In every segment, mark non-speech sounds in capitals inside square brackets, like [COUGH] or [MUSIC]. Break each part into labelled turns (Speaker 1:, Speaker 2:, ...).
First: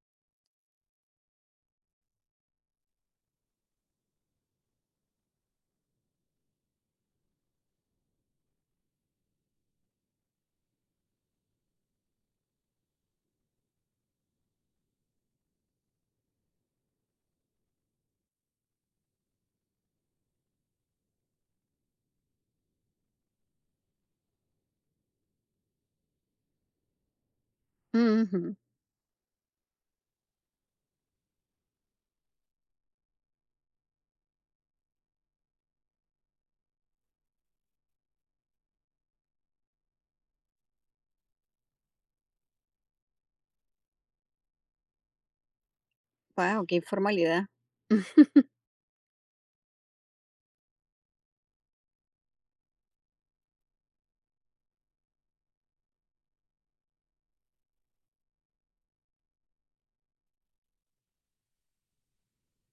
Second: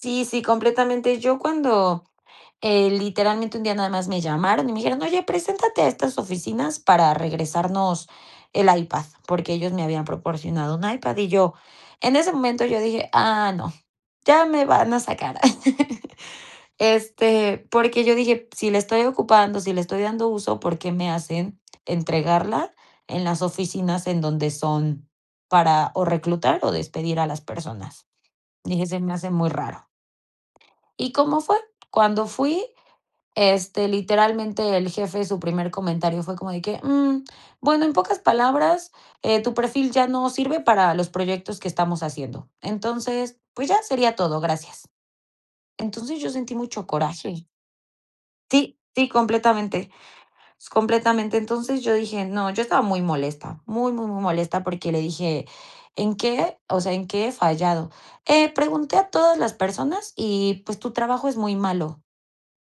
Speaker 1: Sí sí, completamente. Yo cuando, eh, literalmente, un día nada más me llamaron y me dijeron: "Oye, preséntate a estas oficinas para regresarnos el iPad", porque ellos me habían proporcionado un iPad, y yo, en ese momento yo dije: "Ah, no, ya me van a sacar". [LAUGHS] Este, porque yo dije: "Si la estoy ocupando, si le estoy dando uso, ¿por qué me hacen entregarla en las oficinas en donde son para, o reclutar, o despedir a las personas?"
Speaker 2: Ujú.
Speaker 1: Dije:"Se me hace muy raro". ¿Y cómo fue? Cuando fui, este, literalmente el jefe, su primer comentario fue como de que: "Mm, bueno, en pocas palabras, eh, tu perfil ya no sirve para los proyectos que estamos haciendo, entonces, pues, ya sería todo, gracias". Entonces yo sentí
Speaker 2: Guau, qué
Speaker 1: mucho
Speaker 2: informalidad.
Speaker 1: coraje.
Speaker 2: [CHUCKLES]
Speaker 1: Sí sí, completamente completamente. Entonces yo dije: "No", yo estaba muy molesta, muy muy muy molesta porque le dije: "¿En qué? O sea, ¿en qué he fallado? Eh, pregunté a todas las personas y, pues, tu trabajo es muy malo".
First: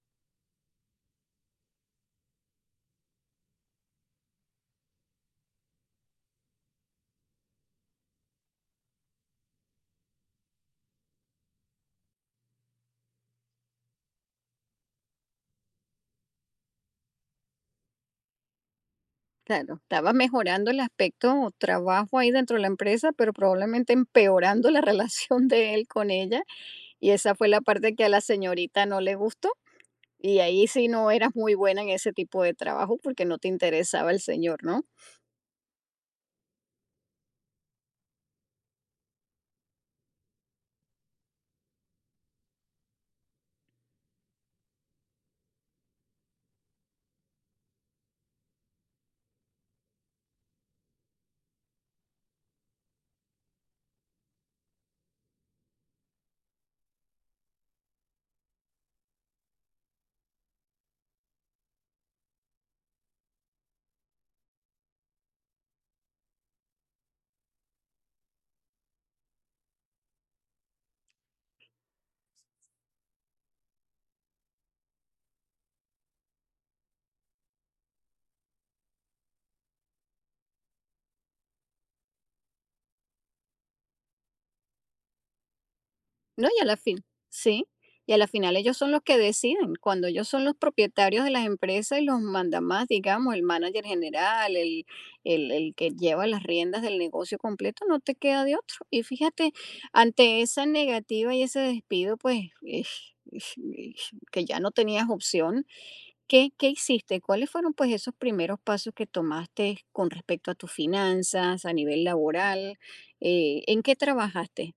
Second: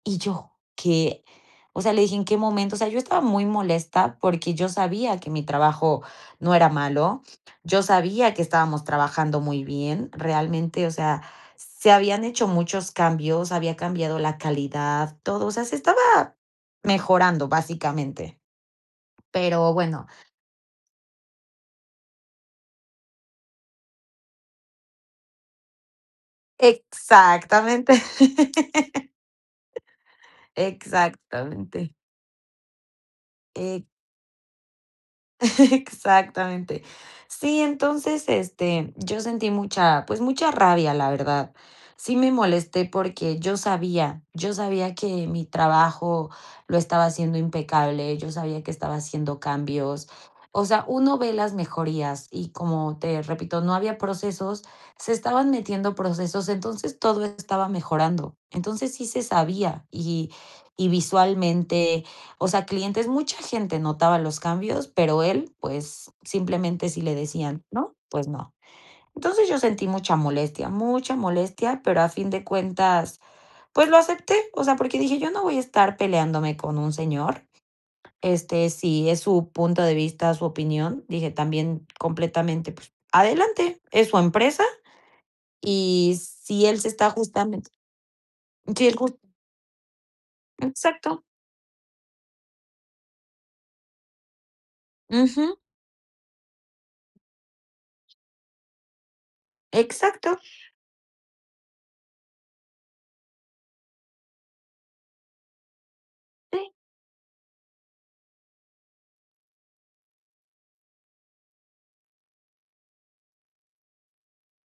Speaker 1: Y yo, ¿qué? O sea, le dije: "¿En qué momento?" O sea, yo estaba muy molesta, porque yo sabía que mi trabajo no era malo, yo sabía que estábamos trabajando muy bien realmente, o sea, se habían hecho muchos cambios, había cambiado la calidad, todo, o sea, se estaba mejorando, básicamente. Pero,
Speaker 2: Claro,
Speaker 1: bueno.
Speaker 2: estaba mejorando el aspecto o trabajo ahí dentro de la empresa, pero probablemente empeorando la relación de él con ella, y esa fue la
Speaker 1: Exactamente.
Speaker 2: parte que a la señorita no le gustó, y
Speaker 1: [LAUGHS]
Speaker 2: ahí sí no eras muy buena en
Speaker 1: Exactamente.
Speaker 2: ese tipo de trabajo porque no te
Speaker 1: Eh.
Speaker 2: interesaba el señor, ¿no?
Speaker 1: [LAUGHS] Exactamente. Sí, entonces, este, yo sentí mucha, pues, mucha rabia, la verdad. Sí me molesté porque yo sabía yo sabía que mi trabajo lo estaba haciendo impecable, yo sabía que estaba haciendo cambios. O sea, uno ve las mejorías y, como te repito, no había procesos, se estaban metiendo procesos, entonces todo estaba mejorando. Entonces, sí se sabía, y y visualmente, o sea, clientes mucha gente notaba los cambios, pero él, pues, simplemente, si le decían, ¿no? Pues no. Entonces, yo sentí mucha molestia mucha molestia, pero a fin de cuentas, pues, lo acepté, o sea, porque dije: "Yo no voy a estar peleándome con un señor, este, si es su punto de vista, su opinión", dije: "También completamente, pues adelante, es su empresa, y
Speaker 2: No, y
Speaker 1: si
Speaker 2: a la
Speaker 1: él se
Speaker 2: fi
Speaker 1: está justamen"
Speaker 2: sí, y a la final ellos
Speaker 1: sí,
Speaker 2: son
Speaker 1: el
Speaker 2: los
Speaker 1: jus
Speaker 2: que deciden, cuando ellos son los
Speaker 1: Exacto.
Speaker 2: propietarios de las empresas y los mandamás, digamos, el mánager general, el el
Speaker 1: Ujú.
Speaker 2: el que lleva las riendas del negocio completo, no te queda de otro. Y fíjate,
Speaker 1: Exacto.
Speaker 2: ante esa negativa y ese despido, pues, eh eh eh, que ya no tenías opción, ¿qué qué
Speaker 1: Sí.
Speaker 2: hiciste? ¿Cuáles fueron, pues, esos primeros pasos que tomaste con respecto a tus finanzas, a nivel laboral? Eh, ¿en qué trabajaste?